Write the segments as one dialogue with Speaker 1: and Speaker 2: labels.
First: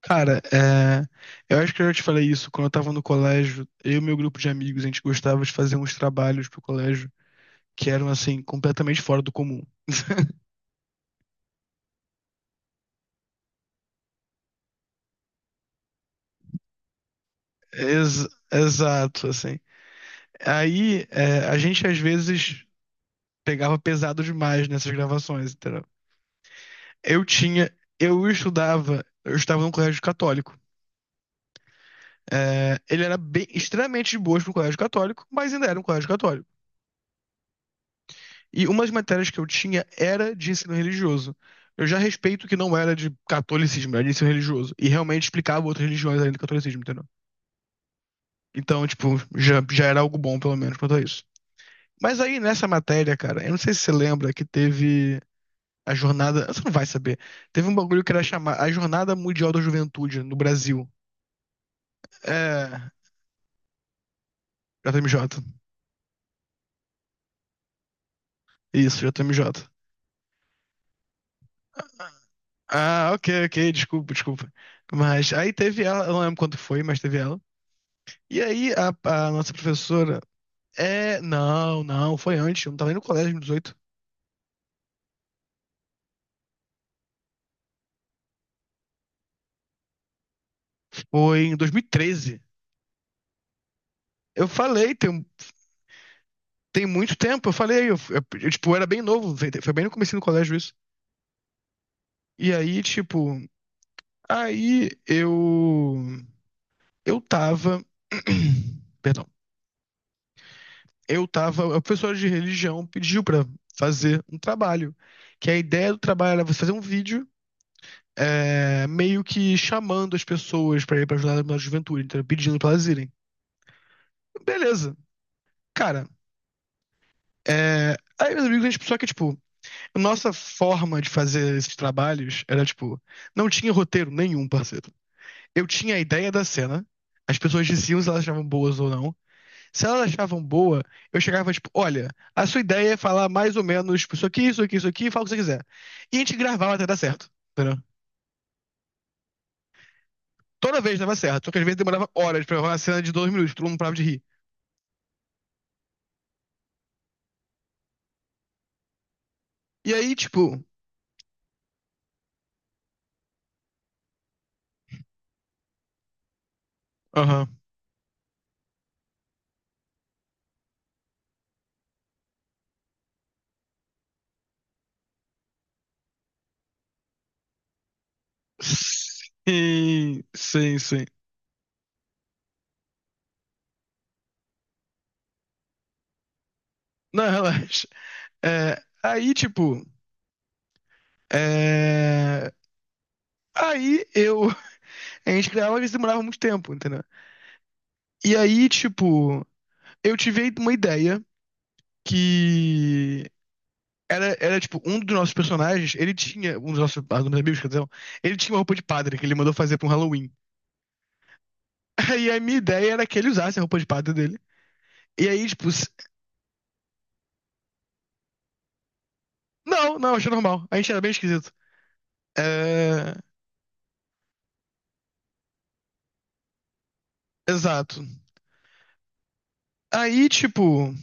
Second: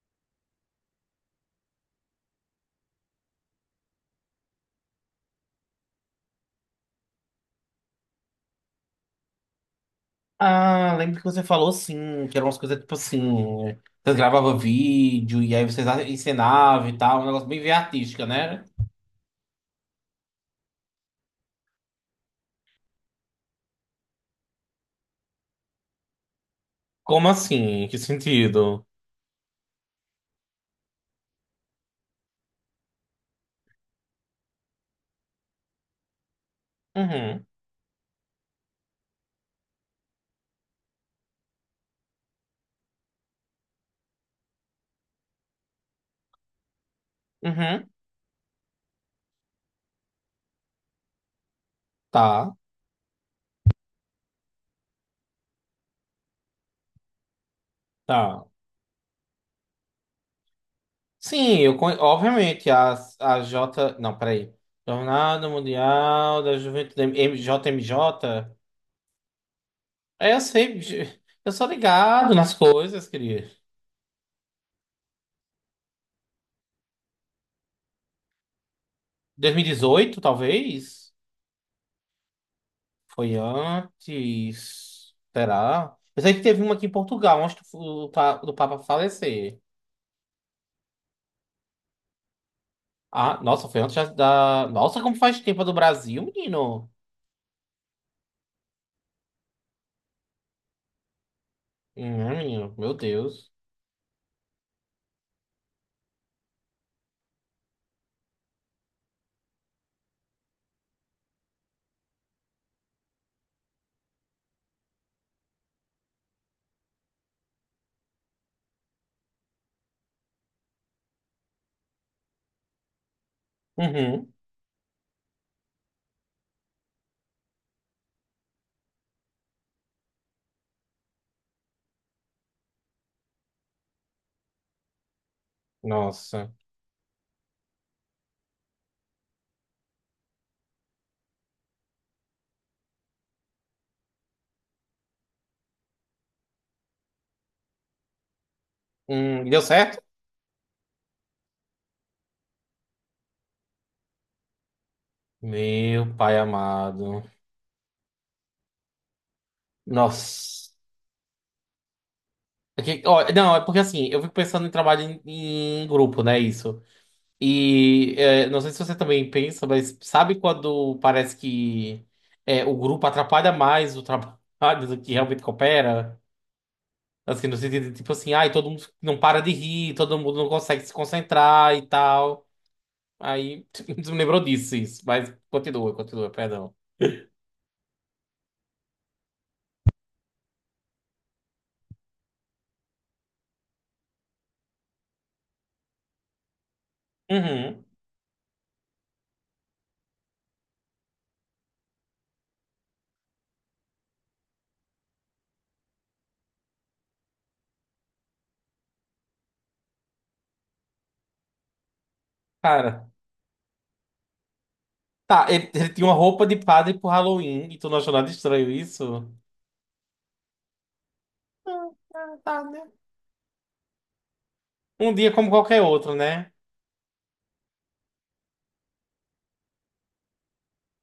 Speaker 1: Cara, eu acho que eu já te falei isso quando eu tava no colégio. Eu e meu grupo de amigos, a gente gostava de fazer uns trabalhos pro colégio que eram, assim, completamente fora do comum.
Speaker 2: Ah, lembro que você falou, sim, que eram umas coisas tipo assim. Vocês gravavam vídeo e aí vocês ensinavam e tal, um negócio bem, bem artística,
Speaker 1: Ex-
Speaker 2: né?
Speaker 1: exato, assim. Aí, a gente às vezes pegava pesado demais nessas gravações, entendeu? Eu
Speaker 2: Como
Speaker 1: tinha,
Speaker 2: assim? Que
Speaker 1: eu
Speaker 2: sentido?
Speaker 1: estudava, eu estava num colégio católico. Ele era bem, extremamente de boas pro colégio católico, mas ainda era um colégio católico.
Speaker 2: Uhum,
Speaker 1: E uma das matérias que eu tinha era de ensino religioso. Eu já respeito que não era de catolicismo, era de ensino religioso. E realmente explicava outras religiões além do catolicismo, entendeu?
Speaker 2: uhum,
Speaker 1: Então, tipo, já era algo bom, pelo menos, quanto a isso. Mas aí,
Speaker 2: tá,
Speaker 1: nessa matéria, cara, eu não sei se você lembra que teve a jornada. Você não vai saber. Teve um bagulho que era
Speaker 2: tá.
Speaker 1: chamar a Jornada Mundial da Juventude no Brasil.
Speaker 2: Sim, obviamente,
Speaker 1: É.
Speaker 2: a J. Não, peraí.
Speaker 1: JMJ.
Speaker 2: Jornada Mundial da Juventude JMJ?
Speaker 1: Isso, JMJ.
Speaker 2: É, eu sei, eu sou ligado nas coisas,
Speaker 1: Ah, ok,
Speaker 2: querido.
Speaker 1: ok, desculpa, desculpa. Mas aí teve ela, eu não lembro quanto foi, mas teve ela. E aí a nossa
Speaker 2: 2018,
Speaker 1: professora.
Speaker 2: talvez?
Speaker 1: Não, não, foi antes, eu não tava nem no colégio em
Speaker 2: Foi
Speaker 1: 2018.
Speaker 2: antes. Será? Eu sei que teve uma aqui em Portugal, antes do Papa falecer.
Speaker 1: Foi em 2013.
Speaker 2: Ah, nossa, foi antes já
Speaker 1: Eu
Speaker 2: da.
Speaker 1: falei,
Speaker 2: Nossa, como
Speaker 1: tem,
Speaker 2: faz tempo a do Brasil,
Speaker 1: tem
Speaker 2: menino?
Speaker 1: muito tempo, eu falei, eu, tipo, eu era bem novo, foi bem no começo do colégio isso. E
Speaker 2: Menino,
Speaker 1: aí,
Speaker 2: meu
Speaker 1: tipo,
Speaker 2: Deus.
Speaker 1: aí eu tava Perdão. A professora de religião pediu pra fazer um trabalho, que a ideia do trabalho era você fazer um vídeo meio que chamando as pessoas pra ir pra ajudar na juventude, então, pedindo pra elas irem.
Speaker 2: Uhum.
Speaker 1: Beleza. Cara, aí, meus amigos, a gente só que, tipo, a nossa forma de fazer esses trabalhos era, tipo, não tinha roteiro nenhum, parceiro. Eu tinha a ideia da
Speaker 2: Nossa.
Speaker 1: cena, as pessoas diziam se elas achavam boas ou não. Se elas achavam boa, eu chegava, tipo, olha, a sua ideia é falar mais ou menos tipo, isso aqui, isso aqui, isso aqui, fala o que você quiser. E a gente gravava até dar certo, entendeu?
Speaker 2: Deu certo?
Speaker 1: Toda vez dava certo, só que às vezes demorava horas pra gravar uma cena de 2 minutos, todo mundo parava de rir.
Speaker 2: Meu pai amado.
Speaker 1: E aí, tipo,
Speaker 2: Nossa. É ó, não, é porque assim, eu fico pensando em trabalho em grupo, né? Isso.
Speaker 1: aham.
Speaker 2: E é, não sei se você também pensa, mas sabe quando parece que é, o grupo atrapalha mais o trabalho do que realmente coopera? Assim, no sentido de tipo assim, ai, todo mundo não para de rir, todo
Speaker 1: Sim,
Speaker 2: mundo não
Speaker 1: sim,
Speaker 2: consegue se
Speaker 1: sim.
Speaker 2: concentrar e tal. Aí me lembrou disso, isso. Mas continua, continua, perdão.
Speaker 1: Não, relaxa. Aí, tipo. é, Aí eu. A gente criava, mas demorava muito tempo, entendeu?
Speaker 2: Uhum.
Speaker 1: E aí, tipo. Eu tive uma ideia que. Era, tipo, um dos nossos personagens, ele tinha. Um dos nossos, ah, dos meus amigos, quer dizer, ele tinha uma roupa de padre que ele mandou fazer pra um Halloween. Aí a minha ideia era
Speaker 2: Cara.
Speaker 1: que ele usasse a roupa de padre dele. E aí,
Speaker 2: Tá,
Speaker 1: tipo.
Speaker 2: ele, ele tinha uma roupa de padre pro Halloween e tu não achou nada estranho isso?
Speaker 1: Não, não, achei normal. A gente era bem esquisito.
Speaker 2: Ah, ah, tá, né?
Speaker 1: É.
Speaker 2: Um dia como qualquer outro, né?
Speaker 1: Exato. Aí, tipo.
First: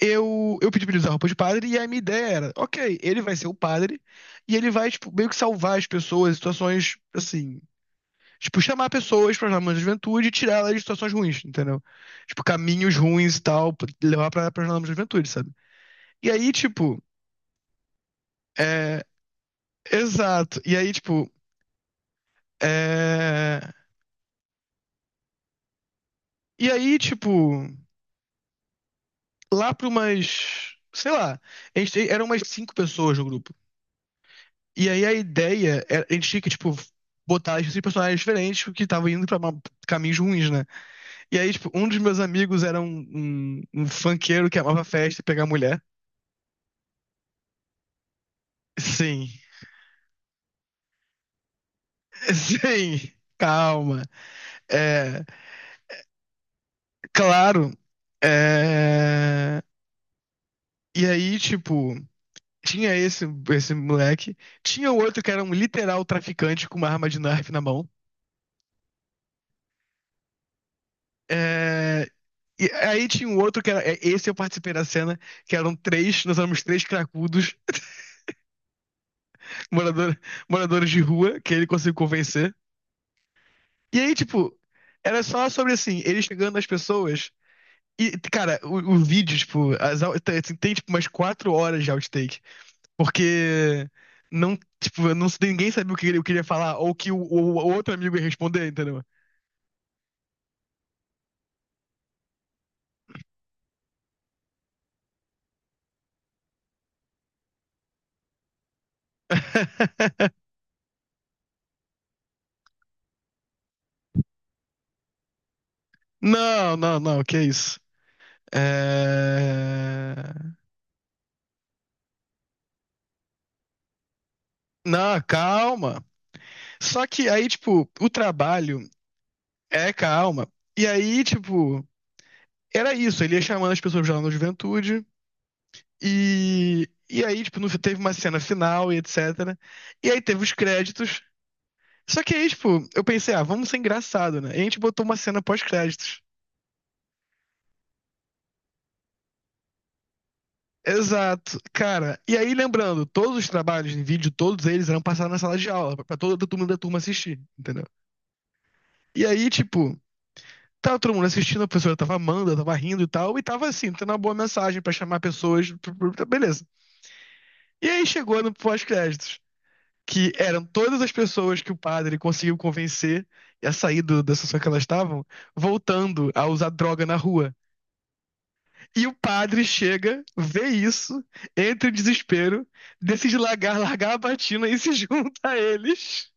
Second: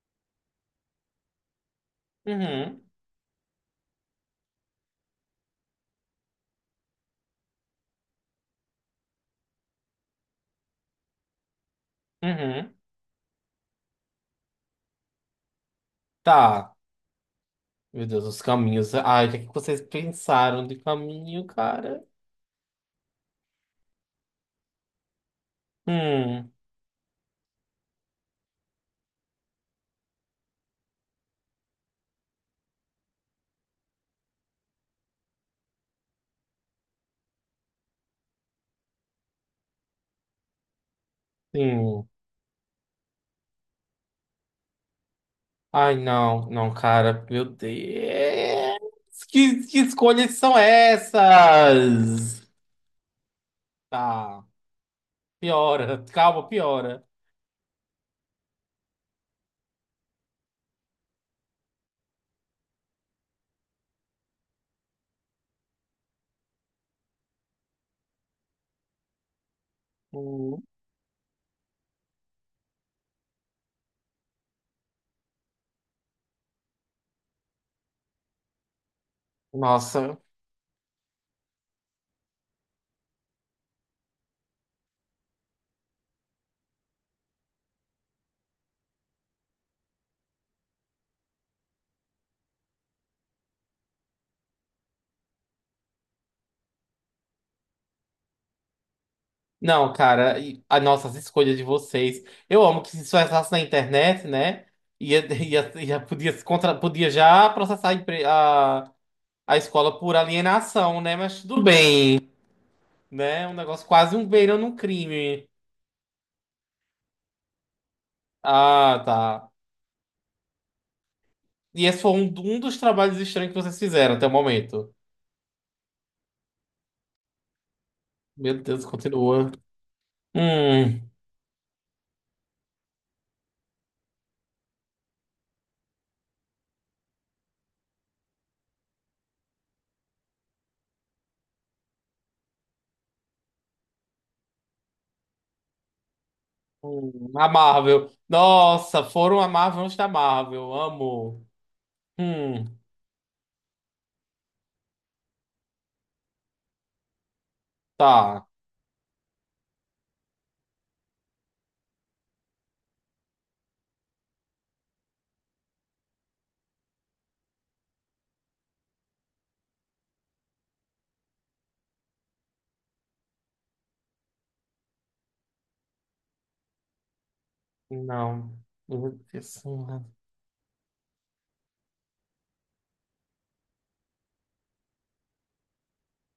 Speaker 1: Eu pedi pra ele usar roupa de padre, e a minha ideia era,
Speaker 2: Uhum.
Speaker 1: ok, ele vai ser o padre, e ele vai, tipo, meio que salvar as pessoas em situações, assim, tipo, chamar pessoas para jornadas da juventude e tirar elas de situações ruins, entendeu? Tipo,
Speaker 2: Uhum.
Speaker 1: caminhos ruins e tal, pra levar pra jornadas da juventude, sabe? E aí,
Speaker 2: Tá.
Speaker 1: tipo,
Speaker 2: Meu Deus, os caminhos.
Speaker 1: é,
Speaker 2: Ai, o que é que vocês
Speaker 1: exato,
Speaker 2: pensaram
Speaker 1: e
Speaker 2: de
Speaker 1: aí, tipo,
Speaker 2: caminho, cara?
Speaker 1: é,
Speaker 2: Hum,
Speaker 1: e aí, tipo, lá pra umas, sei lá, a gente, eram umas cinco pessoas no grupo. E aí a ideia, era, a gente tinha que, tipo, botar esses personagens diferentes porque estavam indo pra caminhos ruins, né? E aí, tipo, um dos
Speaker 2: sim.
Speaker 1: meus amigos era um funkeiro que amava festa e pegar mulher.
Speaker 2: Ai, não, não, cara. Meu Deus.
Speaker 1: Sim,
Speaker 2: Que escolhas são essas?
Speaker 1: sim, calma.
Speaker 2: Tá,
Speaker 1: É,
Speaker 2: piora. Calma, piora.
Speaker 1: Claro. É. E aí, tipo, tinha esse moleque, tinha o outro que era um literal traficante com uma arma de nerf na mão.
Speaker 2: Hum,
Speaker 1: É, E aí tinha um outro que era. Esse eu participei da cena, que eram três, nós éramos três cracudos, morador,
Speaker 2: Nossa.
Speaker 1: moradores de rua, que ele conseguiu convencer. E aí, tipo, era só sobre assim, ele chegando nas pessoas. E, cara, o vídeo, tipo, tem, tipo umas 4 horas de outtake. Porque não, tipo, não, ninguém sabia o que ele ia falar, ou o que o outro amigo ia responder, entendeu?
Speaker 2: Não, cara, e as nossas escolhas de vocês. Eu amo que, se isso passasse na internet, né? Ia, ia, ia, podia, se contra, podia já processar a escola por alienação, né? Mas tudo bem. Né? Um negócio quase um beirando um crime.
Speaker 1: Não, não, não, que isso.
Speaker 2: Ah, tá.
Speaker 1: É.
Speaker 2: E esse foi um dos trabalhos estranhos que vocês fizeram até o momento.
Speaker 1: Não, calma. Só que aí, tipo, o
Speaker 2: Meu Deus,
Speaker 1: trabalho
Speaker 2: continua.
Speaker 1: é calma. E
Speaker 2: Hum,
Speaker 1: aí, tipo, era isso. Ele ia chamando as pessoas lá na juventude. E aí, tipo, teve uma cena final e etc. E aí teve os créditos. Só que aí, tipo, eu pensei, ah, vamos ser engraçado, né? E a gente botou uma cena pós-créditos.
Speaker 2: a Marvel. Nossa, foram a Marvel antes da Marvel. Amo.
Speaker 1: Exato, cara. E aí,
Speaker 2: Hum,
Speaker 1: lembrando, todos os trabalhos em vídeo, todos eles eram passados na sala de aula, pra toda a turma da turma assistir, entendeu?
Speaker 2: tá.
Speaker 1: E aí, tipo, tava todo mundo assistindo, a professora tava amando, tava rindo e tal, e tava assim, tendo uma boa mensagem pra chamar pessoas, beleza. E aí chegou no pós-créditos, que eram todas as pessoas que o padre conseguiu convencer a sair da situação que elas estavam, voltando a usar droga na rua.
Speaker 2: Não.
Speaker 1: E o
Speaker 2: Meu Deus.
Speaker 1: padre chega, vê isso, entra em desespero, decide largar, largar a batina e se junta a eles.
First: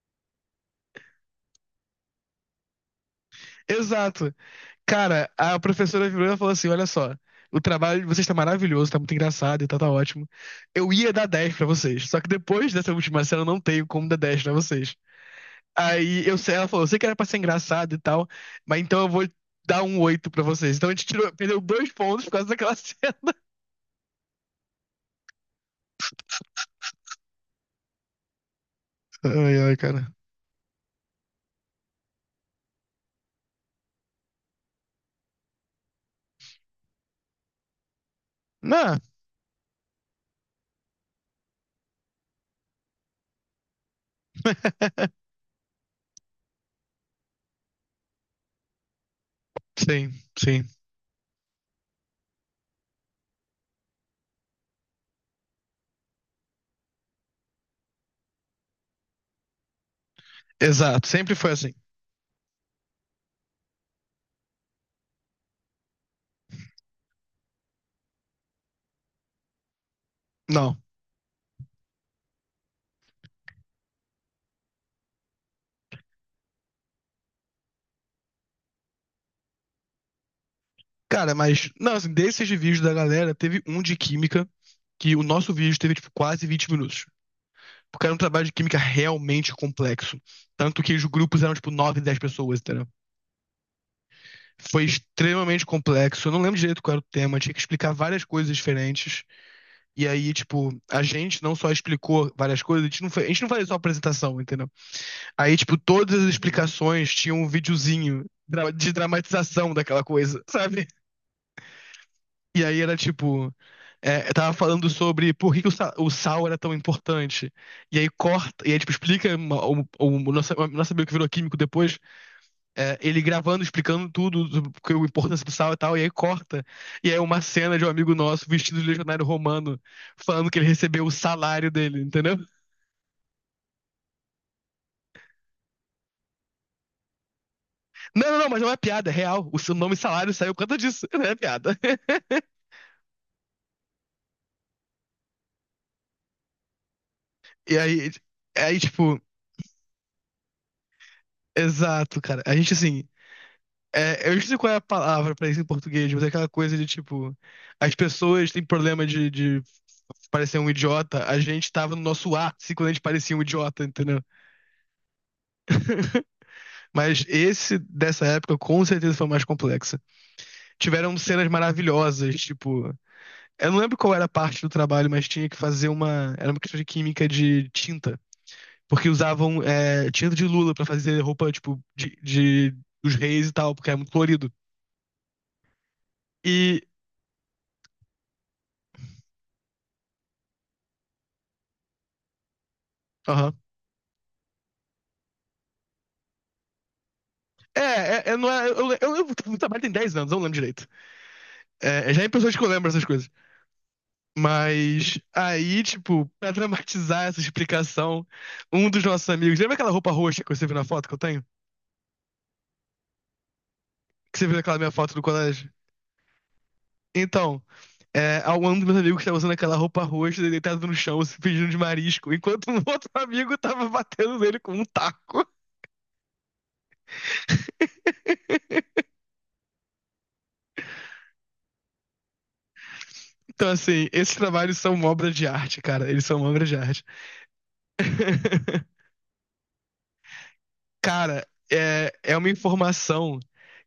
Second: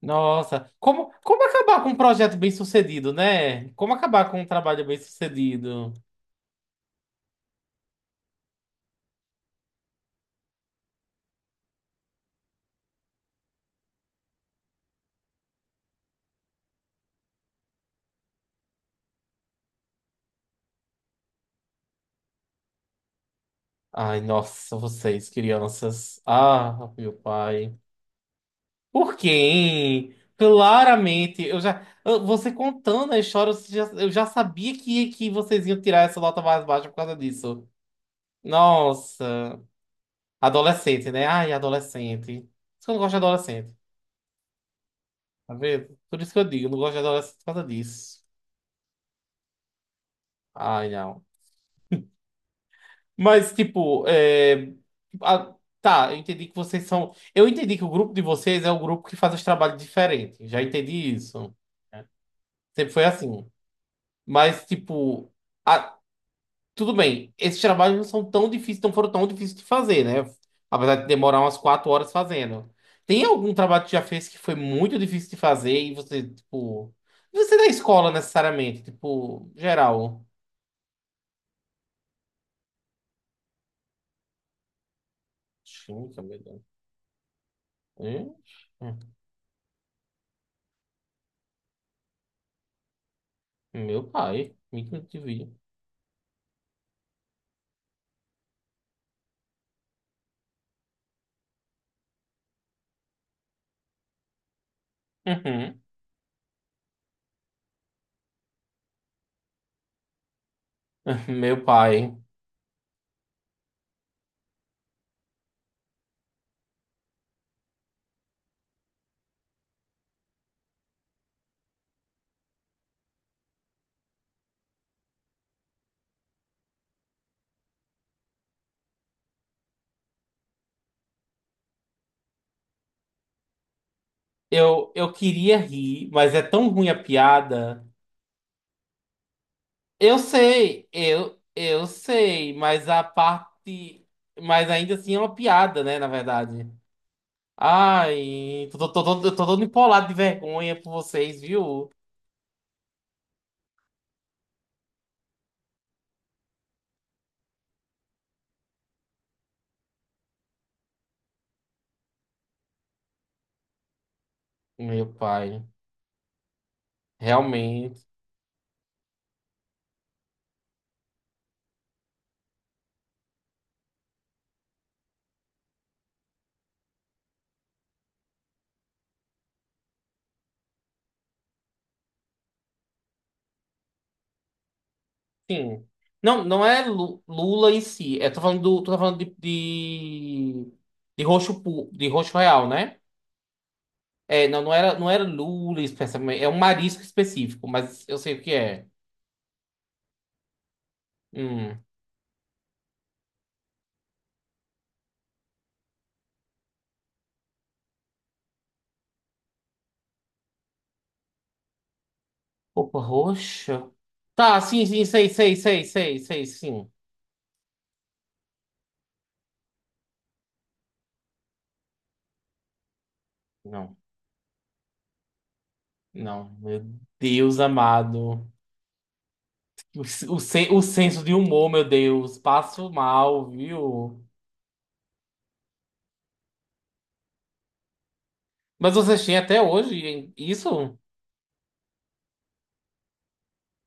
Speaker 2: Nossa, como acabar com um projeto bem sucedido, né? Como acabar
Speaker 1: Exato.
Speaker 2: com um trabalho bem
Speaker 1: Cara, a
Speaker 2: sucedido?
Speaker 1: professora virou e falou assim: olha só, o trabalho de vocês tá maravilhoso, tá muito engraçado e tá ótimo. Eu ia dar 10 pra vocês, só que depois dessa última cena eu não tenho como dar 10 pra vocês. Aí eu sei, ela falou: eu sei que era pra ser engraçado e tal, mas então eu vou dar um 8 pra vocês. Então a gente tirou, perdeu 2 pontos por causa daquela cena.
Speaker 2: Ai, nossa, vocês, crianças. Ah, meu pai. Por
Speaker 1: Ai, ai, cara.
Speaker 2: quem? Claramente, você contando a história, eu já sabia que vocês iam tirar essa nota mais baixa por causa disso.
Speaker 1: Não.
Speaker 2: Nossa, adolescente, né? Ai, adolescente. Por isso que eu não gosto de adolescente, tá vendo? Por isso que eu digo, eu não gosto de adolescente por causa disso.
Speaker 1: Sim, sim.
Speaker 2: Ai, não. Mas, tipo, é, a- tá, eu entendi que vocês são. Eu entendi que o grupo de vocês é o grupo que faz os trabalhos diferentes. Já
Speaker 1: Exato,
Speaker 2: entendi
Speaker 1: sempre foi
Speaker 2: isso.
Speaker 1: assim.
Speaker 2: Sempre foi assim. Mas, tipo. Tudo bem, esses trabalhos não são tão difíceis, não foram tão difíceis de fazer, né?
Speaker 1: Não.
Speaker 2: Apesar de demorar umas 4 horas fazendo. Tem algum trabalho que tu já fez que foi muito difícil de fazer e você, tipo. Não sei da escola necessariamente, tipo, geral.
Speaker 1: Cara, mas, não, assim, desses vídeos da galera, teve um de química, que o nosso vídeo teve, tipo,
Speaker 2: Química, meu
Speaker 1: quase
Speaker 2: Deus.
Speaker 1: 20 minutos. Porque era um
Speaker 2: Hum?
Speaker 1: trabalho de química
Speaker 2: Hum.
Speaker 1: realmente complexo. Tanto que os grupos eram, tipo, 9, 10 pessoas, entendeu?
Speaker 2: Meu pai, me
Speaker 1: Foi
Speaker 2: que vi.
Speaker 1: extremamente complexo. Eu não lembro direito qual era o tema. Tinha que explicar várias coisas diferentes. E aí, tipo, a gente não só explicou várias coisas, a gente não fazia só apresentação, entendeu? Aí, tipo,
Speaker 2: Uhum.
Speaker 1: todas as explicações tinham um videozinho de dramatização daquela coisa, sabe?
Speaker 2: Meu pai.
Speaker 1: E aí era tipo. Eu tava falando sobre por que que o sal era tão importante. E aí corta, e aí tipo, explica o nosso amigo que virou químico depois, ele gravando, explicando tudo, sobre a importância do sal e tal, e aí corta. E aí é uma cena de um amigo nosso vestido de legionário romano, falando que ele recebeu o salário dele, entendeu?
Speaker 2: Eu queria rir, mas é tão ruim a piada.
Speaker 1: Não, não, não, mas não é piada, é real. O seu nome
Speaker 2: Eu
Speaker 1: salário saiu por conta
Speaker 2: sei,
Speaker 1: disso, não é
Speaker 2: eu,
Speaker 1: piada.
Speaker 2: eu sei, mas a parte. Mas ainda assim é uma piada, né, na verdade.
Speaker 1: E aí,
Speaker 2: Ai,
Speaker 1: aí tipo,
Speaker 2: eu tô todo empolado de vergonha por vocês, viu?
Speaker 1: exato, cara. A gente assim. Eu não sei qual é a palavra pra isso em português, mas é aquela coisa de tipo, as pessoas têm problema de parecer um idiota, a gente tava no nosso ápice quando a gente parecia um idiota, entendeu?
Speaker 2: Meu pai,
Speaker 1: Mas esse
Speaker 2: realmente.
Speaker 1: dessa época com certeza foi o mais complexa. Tiveram cenas maravilhosas, tipo, eu não lembro qual era a parte do trabalho, mas tinha que fazer uma, era uma questão de química de tinta, porque usavam tinta de lula pra fazer roupa tipo dos reis e tal, porque era muito colorido.
Speaker 2: Sim. Não, não
Speaker 1: E,
Speaker 2: é Lula em si. É, tô falando de roxo, de roxo real, né?
Speaker 1: aham.
Speaker 2: É, não, não era, não era Lula especificamente. É um marisco específico,
Speaker 1: É,
Speaker 2: mas eu
Speaker 1: é,
Speaker 2: sei
Speaker 1: é,
Speaker 2: o
Speaker 1: não
Speaker 2: que
Speaker 1: é.
Speaker 2: é.
Speaker 1: Eu trabalho tem 10 anos, eu não lembro direito.
Speaker 2: Hum.
Speaker 1: É, é, já é em pessoas que eu lembro essas coisas. Mas aí, tipo, pra dramatizar essa explicação, um dos nossos amigos. Lembra aquela roupa roxa que você viu na foto que eu tenho?
Speaker 2: Roupa roxa?
Speaker 1: Que você viu
Speaker 2: Tá,
Speaker 1: naquela
Speaker 2: sim,
Speaker 1: minha
Speaker 2: sim,
Speaker 1: foto do
Speaker 2: sei, sei,
Speaker 1: colégio?
Speaker 2: sei, sei, sei, sim.
Speaker 1: Então, um dos meus amigos estava usando aquela roupa roxa, ele deitado no chão, se fingindo de marisco, enquanto um outro amigo tava
Speaker 2: Não,
Speaker 1: batendo nele com um taco.
Speaker 2: não, meu Deus amado. O senso de humor, meu Deus. Passo mal,
Speaker 1: Então, assim,
Speaker 2: viu?
Speaker 1: esses trabalhos são uma obra de arte, cara. Eles são uma obra de arte.
Speaker 2: Mas vocês têm até hoje, hein? Isso?
Speaker 1: Cara, é uma informação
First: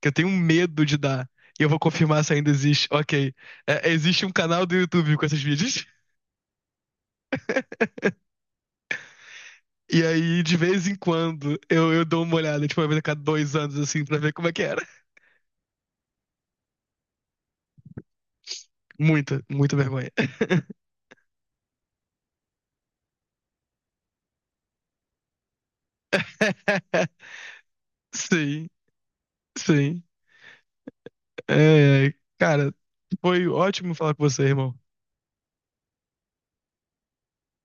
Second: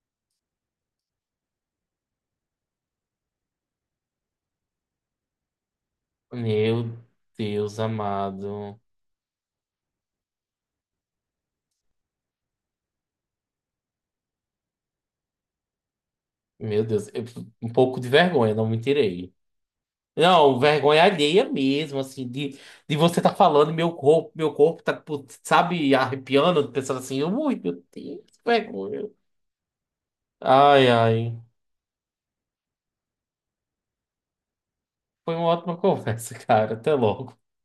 Speaker 1: que eu tenho medo de dar. E eu vou confirmar se ainda existe. Ok. Existe um canal do YouTube com esses vídeos.
Speaker 2: Meu Deus amado.
Speaker 1: E aí, de vez em quando, eu dou uma olhada, tipo, uma vez a cada 2 anos, assim, pra ver como é que era.
Speaker 2: Meu Deus, um pouco de vergonha, não me tirei.
Speaker 1: Muita, muita vergonha.
Speaker 2: Não, vergonha alheia mesmo, assim, de você tá falando, e meu corpo tá, putz, sabe, arrepiando, pensando assim, ui, meu Deus, que
Speaker 1: Sim,
Speaker 2: vergonha.
Speaker 1: sim.
Speaker 2: Ai, ai.
Speaker 1: É, é, é. Cara, foi ótimo falar com você, irmão.
Speaker 2: Foi uma ótima conversa, cara. Até logo.